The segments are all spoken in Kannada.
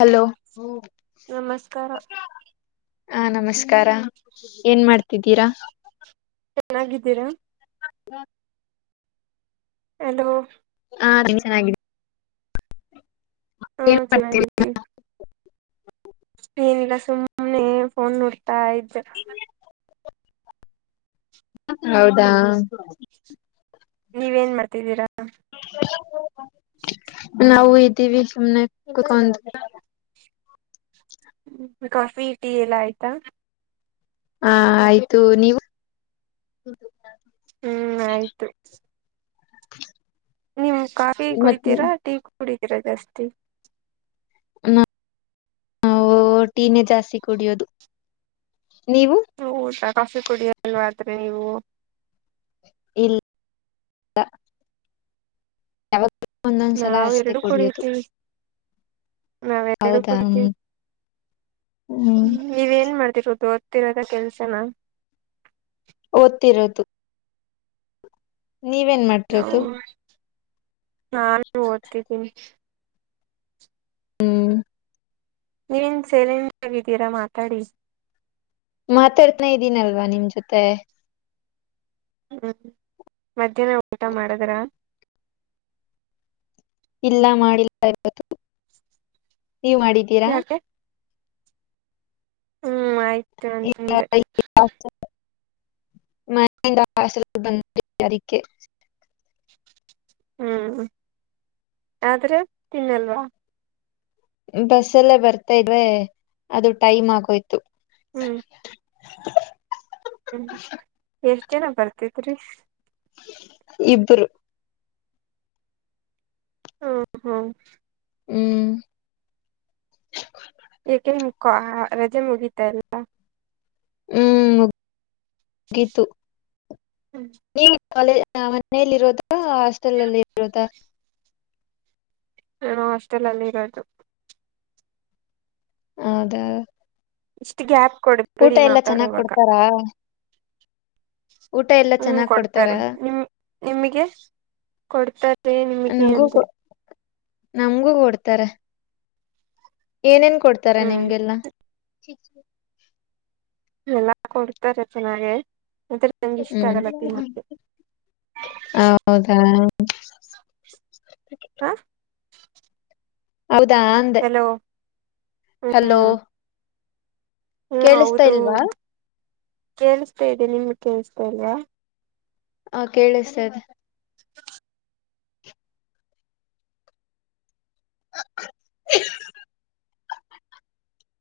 ಹಲೋ ನಮಸ್ಕಾರ ಹಾ ನಮಸ್ಕಾರಕಾರ ಏನ್ ಮಾಡ್ತಿದ್ದೀರಾ ಚೆನ್ನಾಗಿದ್ದೀರಾ ಹಲೊ ಹ್ಮ ಅಲೋ ಹಾ ನೀನ್ ಚೆನ್ನಿ ಹಾ ಚಲಿದ್ದ ಸ್ಕ್ರೀನ್ಲ್ಲ ಸುಮ್ನೆ ಫೋನ್ ನೋಡ್ತಾ ಇದ್ದ ಹೌದಾಷ್ಟಷ್ರ ನೀವೇನ್ ಮಾಡ್ತಿದ್ದೀರಾ ನಾವು ಇದ್ದೀವಿ ಸುಮನೆ ಕುಕೊಂಡ ಕಾಫಿ ಟೀ ಎಲ್ಲ ಆಯ್ತಾ ಹಾ ಆಯ್ತು ನೀವು ಹ್ಮ್ ಆಯ್ತು [inaudible] ನೀವು ಕಾಫಿ ಮತ್ತೆ ಕುಡಿತೀರಾ ಟೀ ಕುಡಿತೀರಾ ಜಾಸ್ತಿ. ನಾವು ಟೀನೇಜ್ ಜಾಸ್ತಿ ಕುಡಿಯೋದು ನೀವು ಊಟ ಕಾಫಿ ಕುಡಿಯಲ್ವ್ರೆ ನೀವು ಇಲ್ಲ ಯಾವಾಗ್ಲೂ ಒಂದೊಂದ್ಸಲ ನಾವ್ ಅಷ್ಟೇ ಎರಡು ಕುಡಿಯೋದು ಕೊಡತ್ತಿವಿ ನಾವೆರಡು ಹೌದಾ ಕುಡಿಕವಿ ಹ್ಮ್ ನೀವೇನ್ ಮಾಡತಿರೋದು. ತಿರದ ಕೆಲ್ಸನಾ ಓದ್ತಿರೋದು. ನೀವೇನ್ ಮಾಡ್ತಿರದು ನಾನು ಓದ್ತಿದ್ದೀನಿ. ಹ್ಮ್ ನೀವೇನ್ ಸೈಲೇಟ್ ಆಗಿದ್ದೀರಾ ಮಾತಾಡಿ. ಮಾತಾಡ್ತನ ಇದ್ದೀನಲ್ವಾ ನಿಮ್ಮ ಜೊತೆ ಹ್ಮ್ ಮಧ್ಯಾಹ್ನ ಊಟ ಮಾಡದ್ರ. ಇಲ್ಲ ಮಾಡಿಲ್ಲ ಇ [unintelligible] ನೀವ ಮಾಡಿದ್ದೀರಾ ಯಾಕೆ ಹ್ಮ್ ಆಯ್ತು ಇಲ್ಲ ಹಣ್ಣತಿಂದೆ ಮನೆಯಿಂದ ಹಾಸ [unintelligible] ಬಯಾರಕೆ [unintelligible] ಅದಕ್ಕೆ ಹ್ಮ್ ಆದ್ರೆ ತಿನ್ನಲ್ವಾ ಬಸ್ಸಲ್ಲೇ ಬರ್ತಾ ಇದೆ ಅದು ಟೈಮ್ ಆಗೋಯ್ತು. ಹ್ಮ್ [inaudible] ಹ್ಮ್ ಎಷ್ಟ್ ಜನ ಬರ್ತಿದ್ರಿ ಇಬ್ಬರು ಹ ಹೋ ಹ್ಮ್ ಏಕೆ ಮುಖೋ ರಜೆ ಮುಗಿತಾ ಎಲ್ಲ. ಹ್ಮ್ ಮುಗಿತು ಕಾಲೇಜ್ ಮನಲಿ ಇರೋದ ಹಾಸ್ಟೆಲ್ ಅಲ್ಲಿ ಇರೋದಾ ನಾನು ಹಾಸ್ಟೆಲ್ ಅಲ್ಲಿ ಇರದು. ಹೌದ ಇಷ್ಟು ಗ್ಯಾಪ್ ಕೊಡಬೇಡಿ ಮಾತಾಡೋವಾಗ ಕೊಡ್ತಾರಾ ಊಟ ಎಲ್ಲಾ ಹ್ಮ ಚೆನ್ನಾಗ್ ಕೊಡ್ತಾರೆ ಕೊಡ್ತಾರಾ ನಿಮ ನಿಮಗೆ ಕೊಡ್ತಾರೆ ನಿಮಗೆ ನಮಗೂ ಅಂದೆ ನಮ್ಗೂ ಕೊಡ್ತಾರೆ ಏನೇನ್ ಕೊಡ್ತಾರ ಹ್ಮ್ ನಿಮ್ಗೆಲ್ಲಾ ಎಲ್ಲಾ ಕೊಡ್ತಾರೆ ಚೆನ್ನಾಗೆ ಆದ್ರೆ ನಂಗ ಇಷ್ಟ ಹ್ಮ್ ಆಗಲ್ಲ ತಿನಕ್ಕೆ ಹೌದಾ ಹ ಹೌದಾ ಅಂದೆ ಹಲೋ ಹಲೋ ಹ್ಮ್ ಹ್ಮ್ ಕೇಳಿಸ್ತಾ ಹೌದು ಇಲ್ವಾ ಕೇಳಸ್ತಾ ಇದೆ ನಿಮ್ಗೆ ಕೇೇಳಿಸ್ತ ಇಲ್ವಾ. ಹ ಕೇಳಿಸ್ತದೆ. [inaudible]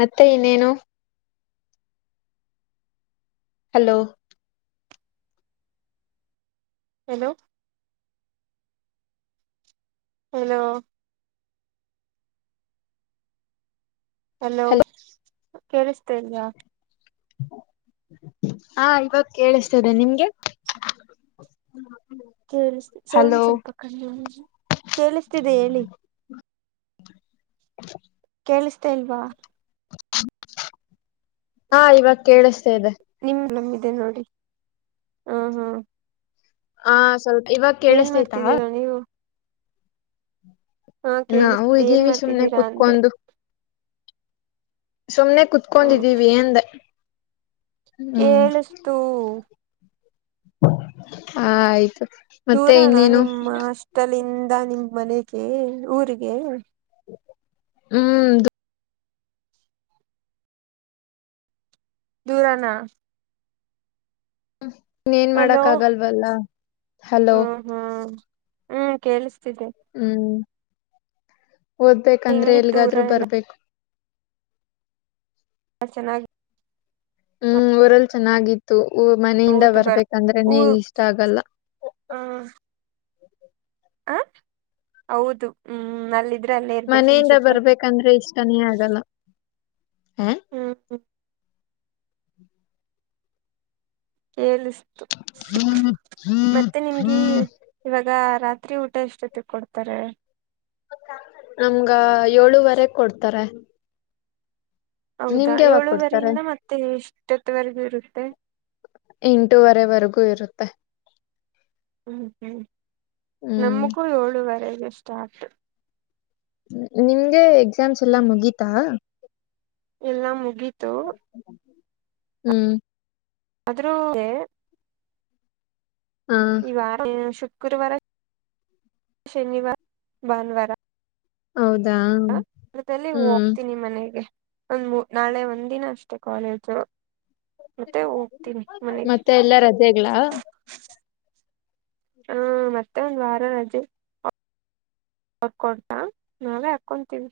ಮತ್ತೆ ಇನ್ನೇನು ಹಲೋ ಹಲೋ ಹಲೋ ಹಲೋ ಕೇಳಿಸ್ತಾ ಇದಿಯಾ ಹಾ ಇವಾಗ ಕೇಳಿಸ್ತದೆ ನಿಮ್ಗೆ ಕೇಳಿಸ ಸೌಂಡ್ ಹಲೋ ಸ್ವಲ್ಪ ಕಡಿಮೆ ಮಾಡು ಕೇಳಿಸ್ತಿದೆ ಹೇಳಿ. [inaudible] ಕೇಳಿಸ್ತಾ ಇಲ್ವಾ. ಹಾ ಇವಾಗ ಕೇಳಿಸ್ತೇ ಇದೆ. ನಿಮ್ ನಂಬಿದೆ ನೋಡ್ರಿ ಹ್ಮ ಹ್ಮ್ ಹ ಸ್ವಲ್ಪ ಇವಾಗ ಕೇಳಿಸ್ತೈತಾ. ಮಾಡ್ತಿದ್ದೀರಾ ನೀವು ಹಾ ನಾವು ಕೇಳಿಸ್ತಿದೆ ಏನ್ ಇದೀವಿ ಸುಮ್ನೆ ಮಾಡ್ತಿದ್ದೀರಾ ಅಂದೆ ಕುತ್ಕೊಂಡು. ಸುಮ್ನೆ ಹ್ಮ ಕುತ್ಕೊಂಡಿದ್ದೀವಿ ಅಂದೆ. ಹ್ಮ್ ಕೇಳಿಸ್ತು ಹ ಆಯ್ತು. ಮತ್ತೆ ದೂರಾನ ಇನ್ನೇನು ನಿಮ್ಮ ಹಾಸ್ತೆಲಿಂದ ನಿಮ್ ಮನೆಗೆ ಊರಿಗೆ. ಹ್ಮ್ ದೂರಾನ ಇನ್ನೆನ್ ಹಲೋ ಮಾಡಕ್ ಆಗಲ್ವಲ್ಲ ಹಲೋ ಹ್ಮ್ ಹ್ಮ್ ಹ್ಮ್ ಕೇಳ್ಸ ಹ್ಮ್ ಓದ್ಬೇಕಂದ್ರೆ ಹೆಂಗಿತ್ತು ಊರ ಎಲ್ಲಿಗಾದ್ರೂ ಎಲ್ಲ ಬರ್ಬೇಕು. ನ ಚೆನ್ನಾಗ್ ಹ್ಮ್ ಊರಲ್ಲಿ ಚೆನ್ನಾಗಿತ್ತು. ಮನೆಯಿಂದ ಹೌದು ಬರ್ ಊ ಬರ್ಬೇಕಂದ್ರೆನೆ ಇಷ್ಟ ಆಗಲ್ಲ. ಹ ಹೌದು ಹ್ಮ ಅಲ್ಲ ಮನೆಯಿಂದ ಬರ್ಬೇಕಂದ್ರೆ ಇಷ್ಟನೇ ಆಗಲ್ಲ. ಹಾ ಹ್ಮ್ ಕೇಳಿದ್ದು ಮತ್ತೆ ನಿಮ್ಗಿ ಇವಾಗ ರಾತ್ರಿ ಊಟ ಎಷ್ಟೊತಿಗ್ ಕೊಡ್ತಾರೆ. ನಮ್ಗ ಏಳುವರೆ ಕೊಡ್ತಾರೆ. ಹೌದಾ ನಿಮ್ಗೆ ಯಾವಾಗ ಕೊಡ್ತಾರೆ ಏಳುವರಿಯಿಂದ ಮತ್ತೆ ಎಷ್ಟೊತ್ತವರ್ಗು ಇರುತ್ತೆ. ಎಂಟೂವರೆವರೆಗೂ ಇರುತ್ತೆ. ಹ್ಮ್ ಹ್ಮ್ ಹ್ಮ್ ನಮಗೂ ಏಳುವರೆಗೆ ಸ್ಟಾರ್ಟ್. ನಿಮ್ಗೆ ಎಕ್ಸಾಮ್ಸ್ ಎಲ್ಲಾ ಮುಗೀತಾ. ಎಲ್ಲಾ ಮುಗಿತು. ಹ್ಮ್ ಆದ್ರೂ [unintelligible] ಹಾ ಈ ವಾರ ಶುಕ್ರವಾರ ಶನಿವಾರ ಭಾನುವಾರ. ಹೌದಾ? ಹ ಅದಲ್ಲಿ ಹ್ಮ್. ಹೋಗ್ತೀನಿ ಮನೆಗೆ ಒಂದ್ ನಾಳೆ ಒಂದ್ ದಿನ ಅಷ್ಟೆ ಕಾಲೇಜು. ಮತ್ತೆ ಹೋಗ್ತೀನಿ ಮನೆಗೆ ಮತ್ತೆ ಎಲ್ಲ ರಜೆಗ್ಲ. ಹಾ ಮತ್ತೆ ಒಂದ್ ವಾರ ರಜೆ. ರ್ ಕೊಡ್ತಾ ನಾವೇ ಹಾಕೊಂತೀವಿ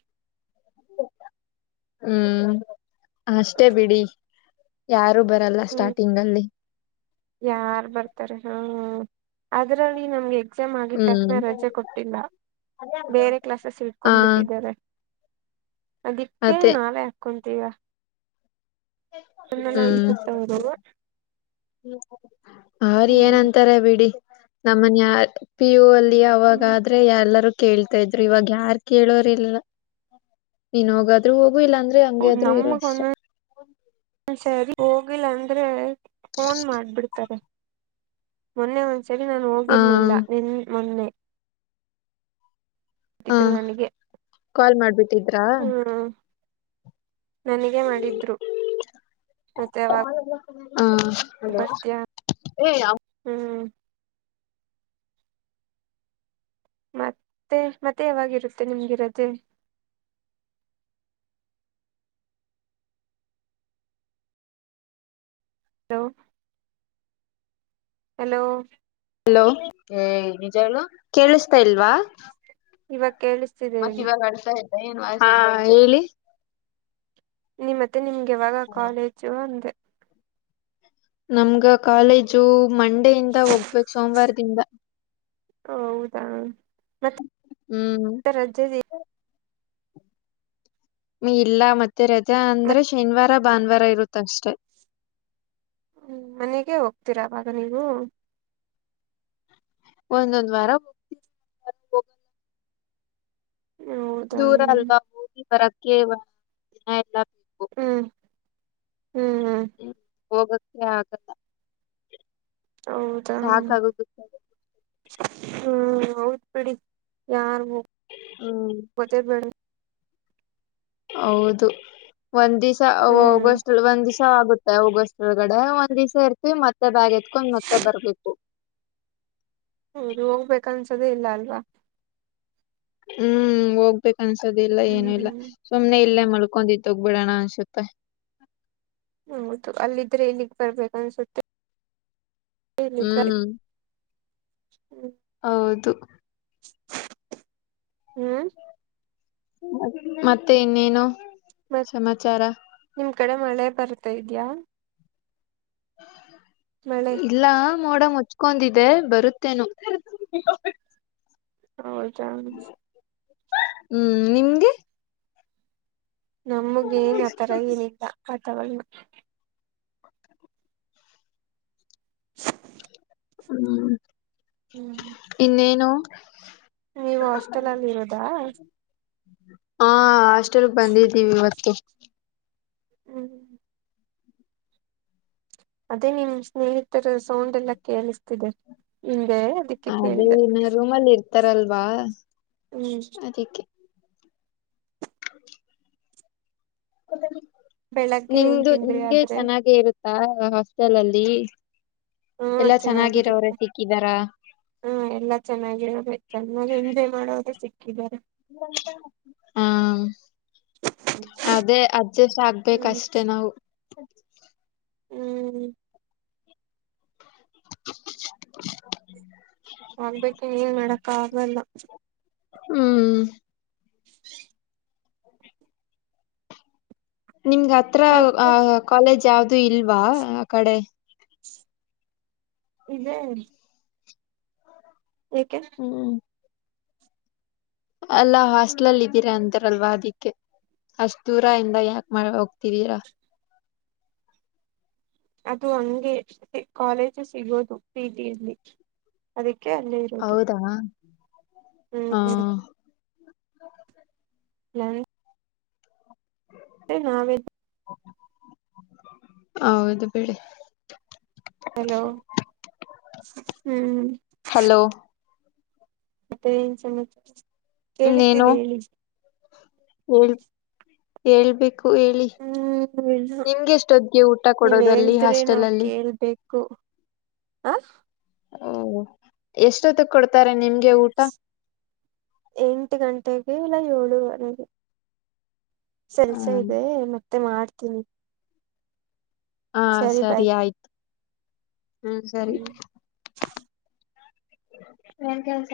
ಹ್ಮ್ ಅಷ್ಟೇ ಬಿಡಿ ಯಾರ್ ಬರಲ್ಲ ಹ್ಮ್ ಸ್ಟಾರ್ಟಿಂಗ್ ಅಲ್ಲಿ ಯಾರ್ ಬರ್ತಾರೆ ಹಾ ಅದ್ರಲ್ಲಿ ನಮ್ಗೆ ಎಕ್ಸಾಮ್ ಆಗಿ ತಕ್ಷಣ ಹ್ಮ್. ರಜೆ ಕೊಟ್ಟಿಲ್ಲ ಬೇರೆ ಕ್ಲಾಸಸ್ ಹಾ ಇಟ್ಕೊಂಡ್ಬಿಟ್ಟಿದ್ದಾರೆ. ಅದಿಕ್ಕೆ ಅದೇ. ನಾವೇ ಹಾಕ್ಕೊಂತೀವ. [unintelligible] ಅವ್ರ ಹ್ಮ್ ಏನ್ಂತಾರ ಬಿಡಿ ನಮ್ಮನ್ ಯಾರ್ ಪಿ ಯು ಅಲ್ ಹ್ಮ್ ಅವಾಗಾದ್ರೆ ಎಲ್ಲರೂ ಕೇಳ್ತಾ ಇದ್ರು ಇವಾಗ ಯಾರ್ ಕೇಳೋರ್ಲ್ಲ ನೀನ್ ಹೋಗಾದ್ರು ಹೋಗ್ ಗು ಇಲ್ಲಾ ಅಂದ್ರೆ ಹಂಗ್ಯದ್ರು ಇರು ನಮಗ್ ಅಷ್ಟೆ. ಒಂದೊಂದ್ಸರಿ ಹೋಗಿಲ್ಲ ಅಂದ್ರೆ ಫೋನ್ ಮಾಡ್ಬಿಡ್ತಾರೆ ಮೊನ್ನೆ ಒಂದ ಸರಿ ನಾನು ಆ ಹೋಗಿರ್ಲಿಲ್ಲ ನಿನ್ ಮೊನ್ನೆ. ಹಾ ಇದ್ರು ನನಗೆ ಕಾಲ್ ಮಾಡ್ಬಿಟ್ಟಿದ್ರಾ. ನನಿಗೆ ಮಾಡಿದ್ರು. ಮತ್ತೆ ಯಾಗಗ್ ಹಲೋ ಬರ್ತ್ಯ ಏ ಹ್ಮ್ ಮತ್ತೆ, ಮತ್ತೆ ಯಾವಾಗಿರುತ್ತೆ ನಿಮ್ಗೇ ರಜೆ. ಹಲೋ ಹಲೋ ಹಲೋ ಏ ನಿಜ ಹೇಳು ಕೇಳಿಸ್ತಾ ಇಲ್ವಾ ಇವಾಗ ಕೇಳಿಸ್ತಿದೆ ಮತ್ ಹೇಳಿ. ಇವಾಗ ಅಳ್ತಾ ಇದ್ದ ಹಾ ಹೇಳಿ. ಮತ್ತೆ ನಿಮ್ಗೆ ಯಾವಾಗ ಕಾಲೇಜು ಅಂದೆ. ನಮ್ಗ ಕಾಲೇಜು ಮಂಡೇ ಇಂದ ಹೋಗ್ಬೇಕು ಸೋಮವಾರದಿಂದ. ಹೌದಾ ಮತ್ ಹ್ಮ್. ಇಲ್ಲ ಮತ್ತೆ ರಜಾ ಅಂದ್ರೆ ಮತ್ ಶನಿವಾರ ಭಾನುವಾರ ಇರುತ್ತಷ್ಟೆ. ಹ್ಮ್ ಮನೆಗೆ ಹೋಗ್ತೀರ ಆವಾಗ ನೀವು. ಒಂದೊಂದ್ ವಾರ ಹೋಗ್ತೀನಿ ಮತ್ ಹೋಗಲ್ಲ. ಹೌದಾ ದೂರ ಅಲ್ವಾ ಹೋಗಿ ಬರಕ್ಕೆ ಎಲ್ಲ ಬೇಕು ಹ್ಮ್. ಹ್ಮ್ ಹ್ಮ್ ಹ್ಮ ಹೋಗಕ್ಕೆ ಆಗಲ್ಲ. ಹೌದಾ ಹ್ಮ್ ಸಾಕಾಗೋಗುತ್ತೆ ಹೌದ್ ಬಿಡಿ ಯಾರ್ ಹ್ಮ್ ಹೋಗೋದೆ ಬೇಡ ಹೌದು ಒಂದ್ ದಿವ್ಸ ಹ್ಮ್ ಹೋಗೊಸ್ಟ್ರಲ್ಲಿ ಒಂದಿವ್ಸ ಸ ಆಗುತ್ತೆ ಹೋಗೋಸ್ಟ್ರೊಳ್ಗಡೆ ಒಂದ್ ದಿವ್ಸ ಇರ್ತಿವಿ ಮತ್ತೆ ಬ್ಯಾಗ್ ಎತ್ಕೊಂಡ್ ಮತ್ತೆ ಬರ್ಬೇಕು. ಹೌದು ಹೋಗ್ಬೇಕ ಅನ್ಸದೆೇ ಇಲ್ಲ ಅಲ್ವಾ. ಹ್ಮ್ ಹೋಗ್ಬೇಕ ಅನ್ಸದಿಲ್ಲ ಏನು ಇಲ್ಲ ಹ್ಮ್ ಸುಮ್ನೆ ಇಲ್ಲೇ ಮಲ್ ಕೊಂಡಿದ್ ಹೋಗ್ಬಿಡೋಣ ಅನ್ಸುತ್ತೆ. ಹೌದು ಅಲ್ಲಿದ್ರೆ ಇಲ್ಲಿಗ್ ಬರ್ಬೇಕ ಅನ್ಸುತ್ತೆ ಹ್ಮ್. ಹ್ಮ. ಹೌದು. ಆ ಮತ್ತೆ ಇನ್ನೇನು. ಮತ್ ಸಮಾಚಾರ ನಿಮ್ ಕಡೆ ಮಳೆ ಬರ್ತಾ ಇದ್ಯಾ. ಮಳೆ ಇಲ್ಲ ಮೋಡ ಮು ಚ್ಕೊಂಡಿದೆ ಬರುತ್ತೇನೋ ಹೌದಾ ಹ್ಮ್ ನಿಮ್ಗೆ. ನಮ್ಗೇನ್ ಆಥರ ಏನಿಲ್ಲ ವಾತಾವರಣ. ಹ್ಮ್ ಹ್ಮ್ ಇನ್ನೇನು. ನೀವು ಹಾಸ್ಟೆಲ್ ಅಲ್ಲಿ ಇರೋದಾ ಹಾ ಹಾಸ್ಟೆಲ್ ಬಂದಿದ್ದೀವಿ ಇವತ್ತು [unintelligible] ಅದೇ ನಿಮ್ ಸ್ನೇಹಿತರ ಸೌಂಡ್ ಎಲ್ಲ ಕೇಳಿಸ್ತಿದೆ ಅದಕ್ಕೆ ಅದೇ ಕೇಳ್ದ ಇನ್ನ ರೂಮಲ್ಲಿ ಇರ್ತಾರಲ್ವಾ ಹ್ಮ್. ಅದಕ್ಕೆ ಬೆಳಗ್ಗೆ ಏನ್ ನಿಮ್ದು ತಿಂದ್ರಿ ನಿಮ್ಗೆ ಆದ್ರೆ ಚೆನ್ನಾಗ ಇರು ಹಾಸ್ಟೆಲ್ ಅಲ್ಲಿ ಎಲ್ಲಾ ಚೆನ್ನಾಗಿರೋರೆ ಸಿಕ್ಕಿದಾರ. ಹಾ ಎಲ್ಲಾ ಚೆನ್ನಾಗಿರೋರೆ ಚೆನ್ನಾಗೆ ಎಂಜಾಯ್ ಮಾಡೋರೇ ಸಿಕ್ ಹಾ. ಅದೇ ಅಡ್ಜೆಸ್ಟ್ ಆಗ್ಬೇಕ ಹ್ಮ್ ಅಷ್ಟೆ ನಾವು. ಹ್ಮ್ [inaudible] ಆಗ್ಬೇಕು ಏನ್ ಮಾಡಕ್ಕ ಆಗಲ್ಲ ಹ್ಮ್ ನಿಮ್ಗ ಹತ್ರ ಮತ್ತೆ ಕಾಲೇಜ್ ಯಾವ್ದೂ ಇಲ್ವಾ ಆ ಕಡೆ ಇದೆೇ ಯಾಕೆ ಹ್ಮ್ ಅಲ್ಲಾ ಹಾಸ್ಟ್ಲಲ್ ಇದ್ದೀರಾ ಅಂತಾರಲ್ವಾ ಅದಿಕ್ಕೆ ಅಷ್ಟ ದೂರ ಇಿಂದ ಯಾಕ ಮನೆ ಹೋಗ್ತಿದೀರಾ ಅದು ಹಂಗೆ ಕಾಲೇಜು ಸಿಗೋದು ಪಿ ಜಿ ಅದಕ್ಕೆ ಕೆ ಅಲ್ಲೇ ಇರೋದು ಹೌದಾ ಹ್ಮ್ ಹ ಹ್ಮ್ [unintelligible] ನಾವೇ ಹೌದು ಬಿಡಿ ಹಲೋ ಹ್ಮ್ ಹಲೋ ಮತ್ತೆ ಏನ್ ಸಮ ಇನ್ನೇನು ಕೇಳಿಸ್ತಿದೆ ಹೇಳಿ ಹೇಳ್ ಹೇಳ್ಬೇಕು ಹೇಳಿ ಹ್ಮ್ ಇಲ್ಲ ನಿಮ್ಗೆಷ್ಟೊದ್ಗೆ ಊಟ ನೀವ್ ಕೊಡೋದಲ್ಲಿ ಹೇಳಿದ್ರೆ ಹಾಸ್ಟೆಲ್ಲ್ಲಿ ಹ ಓ ಎಷ್ಟೊತ್ತ ಕೊಡ್ತಾರೆ ನಿಮ್ಗೆ ಊಟ ಎಂಟು ಗಂಟೆಗೆ ಇಲ್ಲ ಏಳುವರೆಗೆ [unintelligible] ಸಲ್ಸ ಹ್ಮ್ ಇದೆ ಮತ್ತೆ ಮಾಡ್ತೀನಿ ಹಾ ಸರಿ ಆಯ್ತು ಹಾ ಸರಿ ಹ್ಮ್ ಏನ್ ಕೆಲ್ಸ